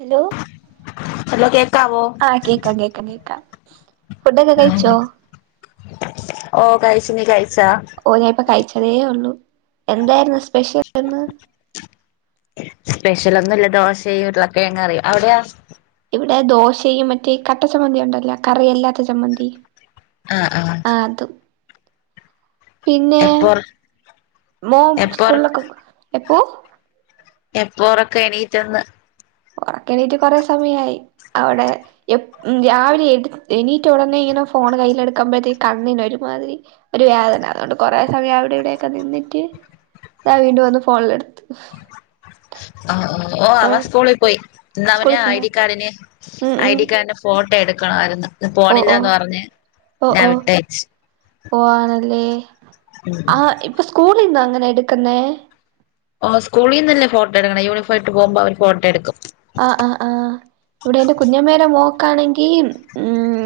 Hello hello കേൾക്കാവോ? ആഹ്, കേൾക്കാം, കേൾക്കാം കേൾക്കാം ഫുഡൊക്കെ കഴിച്ചോ? ഓഹ്, കഴിച്ചു, നീ കഴിച്ചോ? ഓഹ് ഞാന് ഇപ്പ കഴിച്ചതേ ഒള്ളു, എന്തായിരുന്നു സ്പെഷ്യൽ ഇന്ന്? സ്പെഷ്യല ഒന്നുല്ല ദോശയും ഉരുളക്കിഴങ്ങ് കറി. അവിടെയോ? ഇവിടെ ദോശയും മറ്റേ കട്ട ചമ്മന്തി ഉണ്ടല്ലോ കറിയല്ലാത്ത ചമ്മന്തി. ആഹ്, ആഹ്. ആഹ് അതും പിന്നെ എപ്പോർ മോൻ എപ്പോർ സ്കൂളിലൊക്കെ എപ്പോ എപ്പോഒറക്കം എണീറ്റന്ന് ഒറക്കെണീട്ട് കൊറേ സമയായി അവിടെ എപ് രാവിലെ എടു എനീട്ട ഉടനെ ഇങ്ങനെ ഫോൺ കയ്യിൽ എടുക്കുമ്പഴത്തേക്ക് കണ്ണിന് ഒരുമാതിരി ഒരു വേദന അതുകൊണ്ട് കൊറേ സമയം അവിടെ ഇവിടെയൊക്കെ നിന്നിട്ട് ഞാൻ വീണ്ടും വന്ന് ഫോണിലെടുത്തു ആഹ് ഓഹ് ഓ അവൻ സ്കൂളിൽ പോയി ഇന്ന് അവന് സ്കൂളിൽ ഐ പോയോ ഡി കാർഡിന് ഉം ഐ ഉം ഡി കാർഡിന് ഫോ ഫോട്ടോ എടുക്കണമായിരുന്നു ഇന്ന് ഓ ഓ പോണില്ലന്ന് പറഞ്ഞ് ഓ ഞാൻ ഓ വിട്ടയച്ച് ഓ ആണല്ലേ ഉം ആഹ് ഇപ്പൊ സ്കൂളിന്ന അങ്ങനെ എടുക്കുന്നെ ഓഹ് സ്കൂളിന്നന്നെ ഫോട്ടോ എടുക്കണ യൂണിഫോമിട്ട് പോകുമ്പോ അവര് ഫോട്ടോയെടുക്കും ആഹ് ആഹ് ആഹ് ഇവിടെ എന്റെ കുഞ്ഞമ്മേടെ മോക്കാണെങ്കി ഉം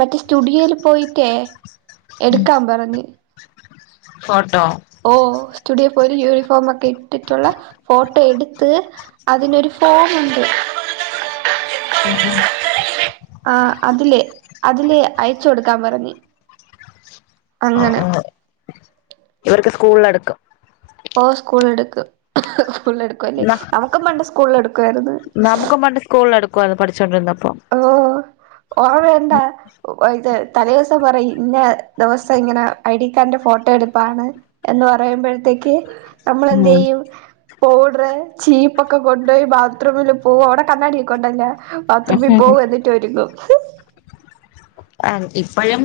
മറ്റേ സ്റ്റുഡിയോൽ പോയിട്ടേ എടുക്കാം പറഞ്ഞ് ഫോട്ടോ ഓഹ് സ്റ്റുഡിയോ പോയിട്ട് യൂണിഫോമൊക്കെ ഇട്ടിട്ടുള്ള ഫോട്ടോ എടുത്ത് അതിനൊരു ഫോമുണ്ട് [unintelligible] ആഹ് അതില് അതില് അയച്ച് കൊടുക്കാൻ പറഞ്ഞ് ആഹ് അങ്ങനെ ആഹ് ഇവർക്ക് സ്കൂളിലെടുക്കും ഓഹ് സ്കൂളിൽ എടുക്കും സ്കൂളിൽ എടുക്കുംല്ലേ ന്ന നമുക്കും പണ്ട് സ്കൂളിൽ എടുക്കുവായിരുന്നു നമുക്ക് പണ്ട് സ്കൂളിൽ എടുക്കുവായിരുന്നു പഠിച്ചുകൊണ്ടിരുന്നപ്പം ഒറവ ഒണ്ടാ ഓ ഇത് തലേ ദിവസം പറയും ഇന്ന ദിവസം ഇങ്ങനെ ഐ ഡി കാർഡിന്റെ ഫോട്ടോ എടുപ്പാണ് എന്ന് പറയുമ്പോഴത്തേക്ക് നമ്മൾ എന്ത് ഉം ചെയ്യും പൗഡറ് ചീപ്പ് ഒക്കെ കൊണ്ടുപോയി ബാത്റൂമില് പോകും അവിടെ കണ്ണാടിക്കൊണ്ടല്ലോ ബാത്റൂമി വിടിട്ടൊരുങ്ങും ആണ് ഇപ്പോഴും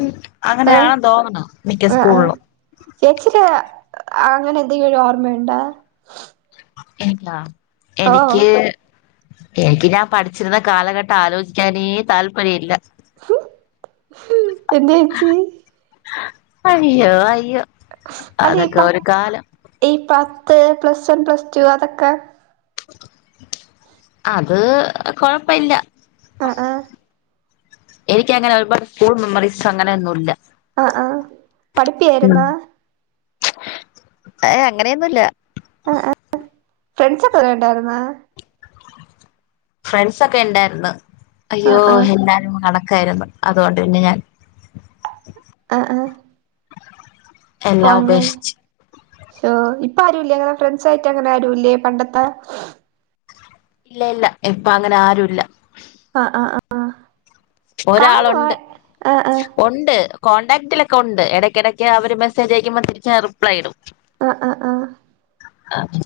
ആഹ് അങ്ങനെയാണന്ന് തോന്നുന്നു മിക്ക സ്കൂളിലും ചേച്ചിക്ക് അങ്ങനെ എന്തെങ്കിലും ഒരു ഓർമ്മയുണ്ട എനിക്കാ ഓ എനിക്ക് എനിക്ക് ഞാൻ പഠിച്ചിരുന്ന കാലഘട്ടം ആലോചിക്കാനേ താല്പര്യമില്ല എന്ത ചേച്ചി അയ്യോ അയ്യോ അല്ല ഈ അതൊക്കെ ഒരു പത് കാലം ഈ പത്ത് പ്ലസ് വൺ പ്ലസ് ടു അതൊക്കെ അത് കൊഴപ്പില്ല ആഹ് ആഹ് എനിക്ക്ങ്ങനെ ഒരുപാട് സ്കൂൾ മെമ്മറീസ് അങ്ങനെയൊന്നും ഇല്ല ആഹ് ആഹ് പഠിപ്പിയായിരുന്നാ ഏഹ് അങ്ങനെയൊന്നുംല്ല ആഹ് ആഹ് ഫ്രണ്ട്സ് ഒക്കെ ഉണ്ടായിരുന്നോ ഫ്രണ്ട്സൊക്കെ ഉണ്ടായിരുന്നു ആ അയ്യോ ആ എല്ലാരും കണക്കായിരുന്നു അതുകൊണ്ട് പിന്നെ ഞാൻ ആഹ് ആഹ് എല്ലാം ഉപേക്ഷിച്ച് [unintelligible] ഓ ഇപ്പ ആരുല്ലേ അങ്ങനെ ഫ്രണ്ട്സ് ആയിട്ട് അങ്ങനെ ആരുല്ലേ പണ്ടത്ത ഇല്ല ഇല്ല ഇപ്പ അങ്ങനെ ആരു ഇല്ല ആഹ് ആഹ് ആഹ് ആഹ് ഒരാളുണ്ട് ആ ആ ഉണ്ട് കോണ്ടടാക്റ്റിലൊക്കെ ഉണ്ട് ഇടയ്ക്കിടയ്ക്ക് അവര് മെസ്സേജ് അയക്കുമ്പോൾ തിരിച്ച് റിപ്ലൈ ഇടും ആഹ് ആഹ് ആഹ് ആഹ്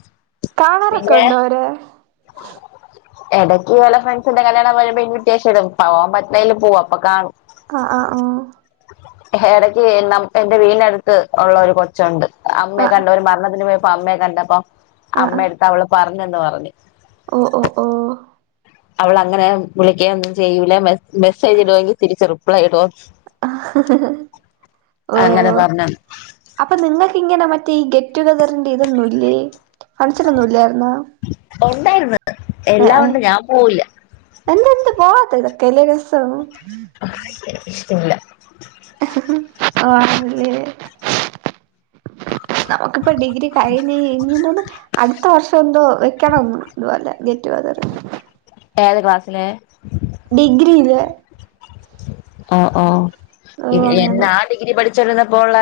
കാണറൊക്കെ ഉണ്ടോ അവരെ [inaudible] ഇടയ്ക്ക് വല്ല ഫ്രണ്ട്സിന്റെ കല്യാണം വരുമ്പോ ഇൻവൈറ്റേഷൻ ഇടും പോവാൻ പറ്റുന്നതില് പോവും അപ്പൊ കാണും ആഹ് ആഹ് ആഹ് ഇടക്ക് എന്റെ വീടിനടുത്ത് ഉള്ള ഒരു കൊ ണ്ട് ആ അമ്മയെ കണ്ട് ഒരു മരണത്തിന് പോയപ്പോ അമ്മയെ കണ്ടപ്പോം അമ്മ എടുത്ത് അവള് പറഞ്ഞന്ന് പറഞ്ഞ് ഓഹ് ഓഹ് ഓഹ് അവളങ്ങനെ വിളിക്കുന്നും ചെയ്യൂല മെസ്സേജ് ഇടുെങ്കിൽ തിരിച്ച് റിപ്ലൈ ഇടോ ഓ അങ്ങനെ പറഞ്ഞ് അപ്പൊ നിങ്ങൾക്ക്ങ്ങനെ മറ്റേ ഈ ഗെറ്റുഗദറിന്റെ ഇതൊന്നുംല്ലേ മനസിലൊന്നുംല്ലായിരുന്നാ ഉണ്ടായിരുന്നു ഏഹ് എല്ലാം ഏഹ് ഉണ്ട് ഞാൻ പോവില്ല എന്ത് എന്ത് പോകത്തില്ല ചെല ദിവസം [unintelligible] ഇഷ്ടല്ല [inaudible] ആഹ് അതെ നമുക്കിപ്പ ഡിഗ്രി കഴിഞ്ഞു ഇനി തോന്നുന്നു അടു ത്ത വർഷം എന്തോ വെക്കണം ഇതുപോലെ ഗെറ്റ്ഗതറ് ഏത് ക്ലാസ്സില് ഡിഗ്രിയില് ഓഹ് ഓഹ് ഓ എന്ന അങ്ങനെ ഞാൻ ഡിഗ്രി പഠിച്ചരുന്നപ്പോ ഉള്ള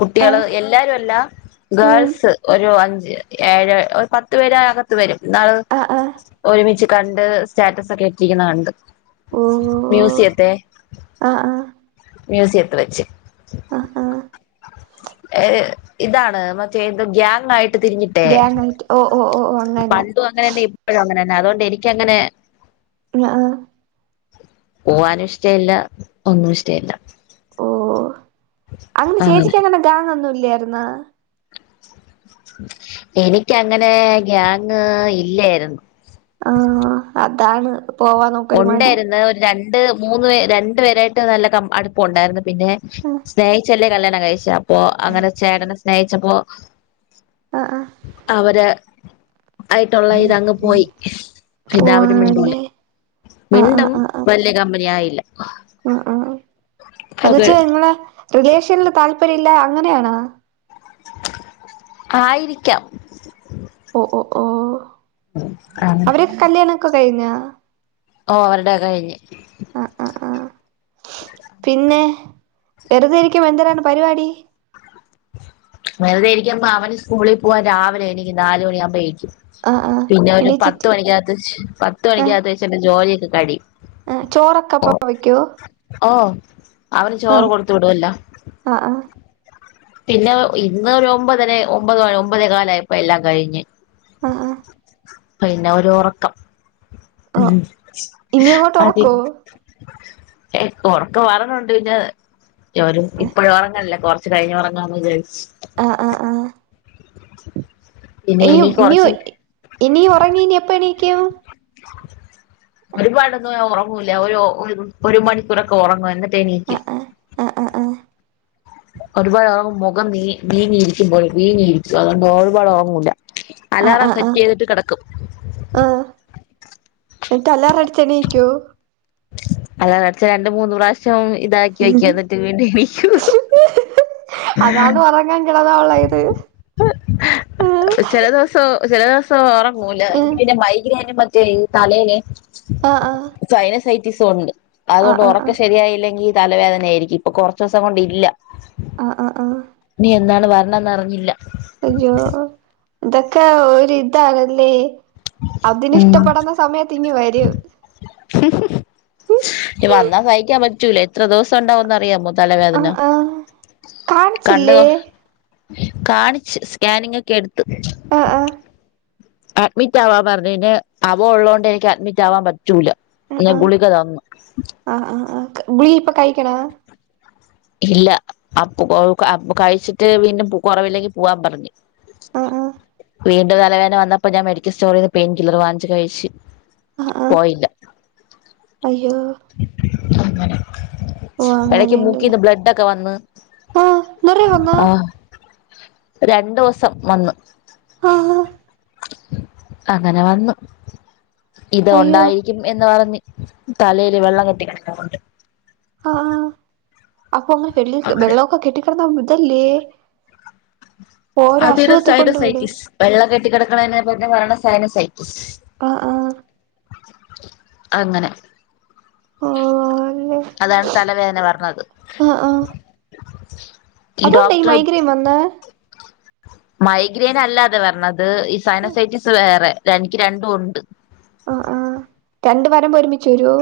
കുട്ടികള് ആഹ് എല്ലാരുല്ല ഉം ഗേൾസ് ഒരു അഞ്ച് ഏഴ് ഒരു പത്ത് പേരെ അകത്ത് വരും ഇന്നാള് ആഹ് ആഹ് ഒരുമിച്ച് കണ്ട് സ്റ്റാറ്റസ് ഒക്കെ ഇട്ടിരിക്കുന്നതണ്ട് ഓ മ്യൂസിയത്തെ ആഹ് ആഹ് മ്യൂസിയത്തില് വെച്ച് ആഹ് ആഹ് ഏഹ് ഇതാണ് മറ്റേത് ഗ്യാങ്ങായിട്ട് തിരിഞ്ഞിട്ട് ഗാങ്ങായിറ്റ് പണ്ടും അങ്ങനെന്നെ ഇപ്പോഴും അങ്ങനെന്നെ അതുകൊണ്ട് എനിക്കങ്ങനെ ആഹ് പോവാനും ഇഷ്ടം ഇല്ല ഒന്നും ഇഷ്ടം ഇല്ല അന്ന് ചേച്ചിക്ക് അങ്ങനെ ഗാങ്ങ് ഒന്നും ഇല്ലായിരുന്നോ എനിക്കങ്ങനെ ഗാങ്ങ് ഇല്ലായിരുന്നു ആഹ് അതാണ് പോവാന്നൊക്ക ഉണ്ടായിരുന്നു ഒരു രണ്ട് മൂന്ന് രണ്ട് പേരായിട്ട് നല്ല ക അടു പ്പം ഉണ്ടായിരുന്നു പിന്നെ ആഹ് സ്നേഹിച്ചല്ലേ കല്യാണം കഴിച്ചെ അപ്പൊ അങ്ങനെ ചേട്ടനെ സ്നേഹിച്ചപ്പോ ആഹ് ആഹ് അവര് ആയിട്ടുള്ള ഇതങ്ങ് പോയി ഓ പിന്നെ അവര് മിണ്ടൂല ആണല്ലേ ആഹ് മിണ്ടും ആഹ് ആഹ് വല്ല്യ കമ്പനി ആയില്ല ആഹ് ആഹ് ആഹ് എന്ന് അത് വെച്ചാ നിങ്ങളെ റിലേഷനില് താല്പര്യല്ല അങ്ങനെയാണോ ആയിരിക്കാം ഓഹ് ഓഹ് ഓഹ് അങ്ങനെ അവരെ കല്യാണംക്കെ കഴിഞ്ഞോ ഓഹ് അവരുടെ കഴിഞ്ഞ് അ അ ആ പിന്നെ വെറുതെ ഇരിക്കും എന്തിനാണ് പരിവാടി വെറുതായിരിക്കുമ്മാ അവന് സ്കൂളിൽ പോവാൻ രാവിലെ എണീക്കും നാല് മണിയാകുമ്പോയേക്കും ആഹ് ആഹ് പിന്നെ അവന് പത്ത് എണീച്ചിട്ട് മണിക്കകത്ത് പത്ത് മണിക്കകത്ത് എന്റെ ജോലിയൊക്കെ കഴിയും. ഏ ചോറൊക്കെ അപ്പപ്പോ വയ്ക്കോ ഓ അവന് ചോറ് കൊടുത്ത് വിടൊല്ലോ ആ ആ പിന്നെ ഇന്ന് ഒരു ഒമ്പതര ഒമ്പത് ഒമ്പതേ കാലായപ്പോ എല്ലാം കഴിഞ്ഞ് അ ഹാ പിന്നെ ഒരു ഒറക്കം ഓഹ് ഇനി അങ്ങോട്ട് അതേ ഒറക്കോ ഇപ്പൊ ഒറക്കം വരണണ്ട് പിന്നെ ഇപ്പഴും ഉറങ്ങല്ലേ കൊറ ച്ച് കഴിഞ്ഞ് ഒറങ്ങാന്ന് വിചാരിച്ചു അ ഹാ ഹാ പിന്നെ ഇയും ഇനി കൊറച്ച് ഇനിയും ഉറങ്ങിനി എപ്പ എണീക്കും ഒരുപാടൊന്നു ഒറങ്ങൂല്ല ഒരു ഒരു മണിക്കൂറൊക്കെ ഒറങ്ങും എന്നിട്ട് ആഹ് ട്ടെണീക്കും ആഹ് ആഹ് ആഹ് ആഹ് ഒരുപാട് ഒറങ്ങുമ്പോ മുഖം നീ മീങ്ങി ഇരിക്കുമ്പോലും വീങ്ങി ഇരിക്കും അതുകൊണ്ട് ഒരുപാട് ഒറങ്ങുല്ല ആഹ് അലാറം ആഹ് സെറ്റ് ആഹ് ചെയ്തിട്ട് കെടക്കും ആഹ് എന്നിട്ട് അലാറടിച്ചാ എണീക്കോ അലാറടിച്ച രണ്ട് മൂന്ന് പ്രാവശ്യം ഇതാക്കി വയ്ക്കും. എന്നിട്ട് വീണ്ടും വി ഷു [unintelligible] അതാന്ന് ഒ റങ്ങാൻ കെടന്നാ ഒള്ള ഇത് ആഹ് ചെല ദിവസം ചെല ദിവസം ഒറങ്ങൂല ആഹ് എനിക്ക് പിന്ന മൈഗ്രെയ് ന് പ പൈൻ തലേല് അ ഹാ സൈനസൈറ്റിസൊണ്ട് അതുകൊണ്ട് ഒ റ ആഹ് ക്കം ശരിയായില്ലെങ്കി തലവേദന ആയിരിക്കും ഇപ്പൊ കൊറച്ച് ദിവസം കൊണ്ടില്ല ആഹ ഹാ ആഹ് ഇനി എന്നാണ് വരണംന്ന്റിഞ്ഞില്ല അയ്യോ ഇതൊക്കെ ഒരിതാണല്ലേ ഉം അതിനിഷ്ടപ്പെടുന്ന സമയത്ത് ഇനി വരൂ വന്നാ സഹിക്കാൻ പറ്റൂല എത്ര ദിവസം ഉണ്ടാവുന്ന് അറിയാമോ തലവേദന ആഹ് ആഹ് കണ്ണു കാണിച്ചില്ലേ കാണിച്ചു സ്കാനിങ് ഒക്കെ എടുത്ത് ആഹ് ആഹ് അഡ്മിറ്റ് ആവാൻ പറഞ്ഞ് പിന്നെ അവൊൻ ഉള്ളോണ്ട് എനിക്ക് അഡ്മിറ്റ് ആവാൻ പറ്റൂല ആഹ് ആഹ് ഗുളികതന്ന് ആഹ് ആഹ് ആഹ് ഗുളിക ഇപ്പൊ കഴിക്കണോ ഇല്ല അപ്പൊ കൊ കഴിച്ചിട്ട് വീണ്ടും കുറവില്ലെങ്കി പോവാൻ പറഞ്ഞ് ആഹ് ആഹ് വീണ്ടും തലവേദന വന്നപ്പോ ഞാൻ മെഡിക്കൽ സ്റ്റോറിന്ന് പെയിൻ കില്ലർ വാങ്ങിച്ച് കഴിച്ച് ആഹ് ആഹ് പോയില്ല അയ്യോ അങ്ങനെ ഓഹ് എടയ്ക്ക് അങ്ങനെയല്ലേ മൂക്കിന്ന് ബ്ലഡ് ഒക്കെ വന്ന് ആഹ് നിറ വന്നാ ആഹ് രണ്ടോസം വന്ന് ആഹ് ആഹ് അങ്ങനെ വന്നു ഇത് അയ്യോ ഒണ്ടായി ക്കിം എന്ന് പറഞ്ഞ് തലയില് വെള്ളം കെട്ടികിടക്കാന്ന് പറഞ്ഞിട്ട് ആഹ് അപ്പൊ [unintelligible] അങ്ങനെ വെള്ളക്കെ കെട്ടി [unintelligible] ഇതല്ലേ ഓരോ അതൊരു അസുഖത്തി കൊണ്ട് വിടും സൈനസൈറ്റിസ് വെള്ളം കെട്ടികിടക്കണതിനെ പറയണ സയനസൈറ്റിസ് ആഹ് ആഹ് അങ്ങനെ ഓ അല്ലെ അതാണ് തലവേദന വരണത് ആഹ് ഈ അതുകൊണ്ടാ ഡോക്ടറ് മൈഗ്രേൻ വന്നേ മൈഗ്രെൻ അല്ലാതെ വരണത് ഇത് ഈ സൈനസൈറ്റിസ് വേറെ എനിക്ക് രണ്ടും ഉണ്ട് ആഹ് ആഹ് രണ്ടും വരുമ്പോ ഒരുമിച്ചു വരോ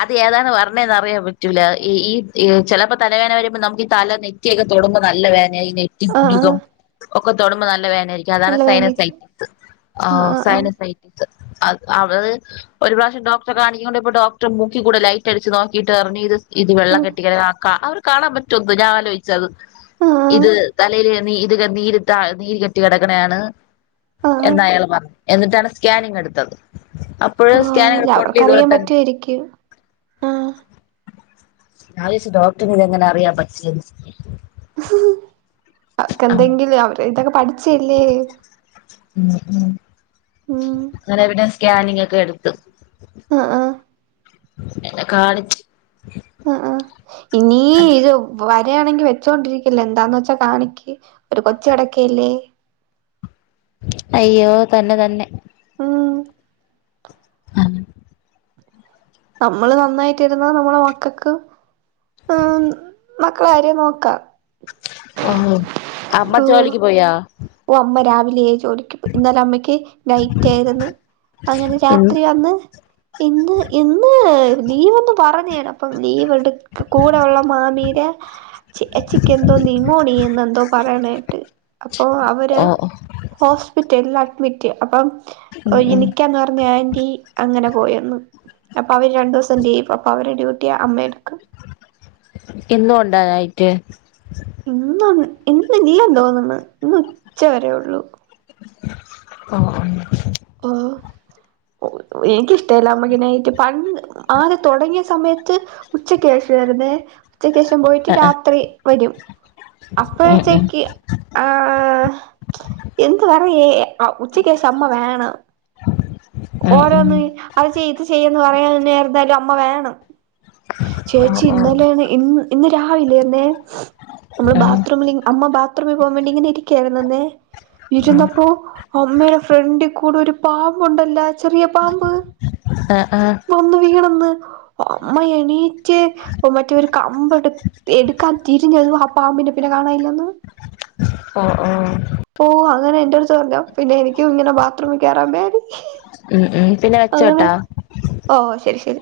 അത് ഏതാണ് വരണേന്ന് അറിയാൻ പറ്റൂല ഈ ചിലപ്പോ തലവേദന വരുമ്പോ നമ്മുക്ക് ഈ തല നെ നെറ്റിയൊക്കെ തൊടുമ്പോ നല്ല വേദനായി നെറ്റി ആഹ് ആഹ് പുരികം ഒക്കെ തൊടുമ്പോ നല്ല വേദനയായിരിക്കും അതാണ് നല്ല സൈന വേദനയൊക്കെ സൈറ്റിസ് ആഹ് സൈന സൈ അത് ഒരു പ്രാവശ്യം ഡോക്ടറെ കാണി [unintelligible] ഡോക്ടറ് മൂക്കി കൂടെ ലൈറ്റ് അടിച്ച് നോക്കിട്ട് പറഞ്ഞ് ഇത് ഇത് വെള്ള ആഹ് കെട്ടി കെടക്കണ [unintelligible] കാണാൻ പറ്റുന്നു ഞാൻ ആലോചിച്ച അത് ആഹ് ഇത് തലയില് [unintelligible] നീര് കെട്ടി കിടക്കണയാണ് ആഹ് ആഹ് എന്ന് അയാള് പറഞ്ഞു എന്നിട്ടാണ് സ്കാനിങ് എടുത്തത് അപ്പോഴും സ്കാനിങ് റിപ്പോർട്ടിൽ ഇത് പോലെ എനിക്ക് ഞാൻ വിചാരിച്ച് ഡോക്ടറിന് ഇതെങ്ങനെ അറിയാൻ പറ്റുവെന്ന് അവർക്ക് അങ്ങനെ എന്തെങ്കിലും അവര് ഇതൊക്കെ പഠിച്ചയല്ലേ ഉം ഉം ഉം അങ്ങനവിടെ സ്കാനിങ് ഒക്കെ എടുത്ത് ആഹ് ആഹ് എന്നെ കാണിച്ച് ആഹ് ആഹ് ഇനീ ഇതും വരിയാണെങ്കി വെച്ചോണ്ടിരിക്കല്ലേ എന്താന്ന് വെച്ചാ കാണിക്ക് ഒരു കൊച്ച് കെടക്കല്ലേ അയ്യോ തന്നെ തന്നെ ഉം [unintelligible] നമ്മള് നന്നായിട്ടിരുന്ന നമ്മടെ മക്കൾക്ക് ആഹ് മക്കളകാര്യം നോക്കാം [unintelligible] അമ്മ ഓഹ് ജോലിക്ക് പോയാ ഓ അമ്മ രാവിലെ ജോലി ഇന്നല അമ്മയ്ക്ക് നൈറ്റ് ആയിരുന്നു അങ്ങനെ ഇന്ന് രാത്രി വന്ന് ഇന്ന് ഇന്ന് ലീവ് എന്ന് പറഞ്ഞ് അപ്പം ലീവ് എടു കൂടെ ഉള്ള മാമീടെ ചേച്ചിക്ക് എന്തോ നിമോണിയെന്ന് എന്തോ പറയണ കേട്ട് ഓ അവര് ഓ ഹോസ്പിറ്റലിൽ അഡ്മിറ്റ് അപ്പം ഉം ഓ ഉം [unintelligible] പറഞ്ഞ ആൻ്റി അങ്ങനെ പോയന്ന് അപ്പൊ അവര് രണ്ടു ദിവസം ലീവ് അപ്പൊ അവര് ഡ്യൂട്ടി അമ്മയെടുക്കും ഇന്നും ഉണ്ടോ നൈറ്റ് ഇന്ന് ഇന്നില്ലന്ന് തോന്നുന്ന് ഇന്ന് ഉച്ചവരേ ഉള്ളൂ ഓ ഓ ഓ എനിക്കിഷ്ടല്ല അമ്മക്ക് നൈറ്റ് പണ്ട് ആദ്യം തുടങ്ങിയ സമയത്ത് ഉച്ചക്ക് ശേഷവായിരുന്നേ ഉച്ചക്ക് ശേഷം പോയിട്ട് ഓഹ് ആഹ് രാത്രി വരും ആഹ് ഉം അപ്പോഴത്തേക്ക് ആ എന്ത് പറയ് ഉച്ചക്ക് ശേഷം അമ്മ വേണം ഉം ഉം ഉം ഓരോന്ന് അത് ചെയ്യ് ഇത് ചെയ്യന്ന് പറയാൻ എന്തായാലും അമ്മ വേണം ഓഹ് ചേച്ചി ഓഹ് ഇന്നലേണ് ഇന്ന് ഇന്ന് രാവിലെ എന്നെ നമ്മള് ഉം ബാത്റൂമിൽ അമ്മ ബാത്റൂമിൽ പോകാൻ വേണ്ടി ഇങ്ങന ഇരിക്കുകയായിരുന്നന്നെ ഇരുന്നപ്പോ അമ്മേടെ ഫ്രണ്ടി കൂടെ ഒരു പാമ്പുണ്ട് ഇല്ലാ ചെറിയ പാമ്പ് ആഹ് ആഹ് വന്ന് വീണന്ന് അമ്മ എണീറ്റ് മറ്റേ ഒരു കമ്പ് എടു എടുക്കാൻ തിരിഞ്ഞതും ആ പാമ്പിനെ പിന്നെ കാണാ ഇല്ലെന്ന് ഓഹ് ഓഹ് ഓഹ് അങ്ങനെ എൻ്റെ അടുത്ത് പറഞ്ഞ് പിന്നെ എനിക്കും ഇങ്ങനെ ബാത്റൂമി കേറാൻ പേടി ഉം ഉം പിന്നെ വെച്ചോട്ടാ ഓഹ് ശരി ശരി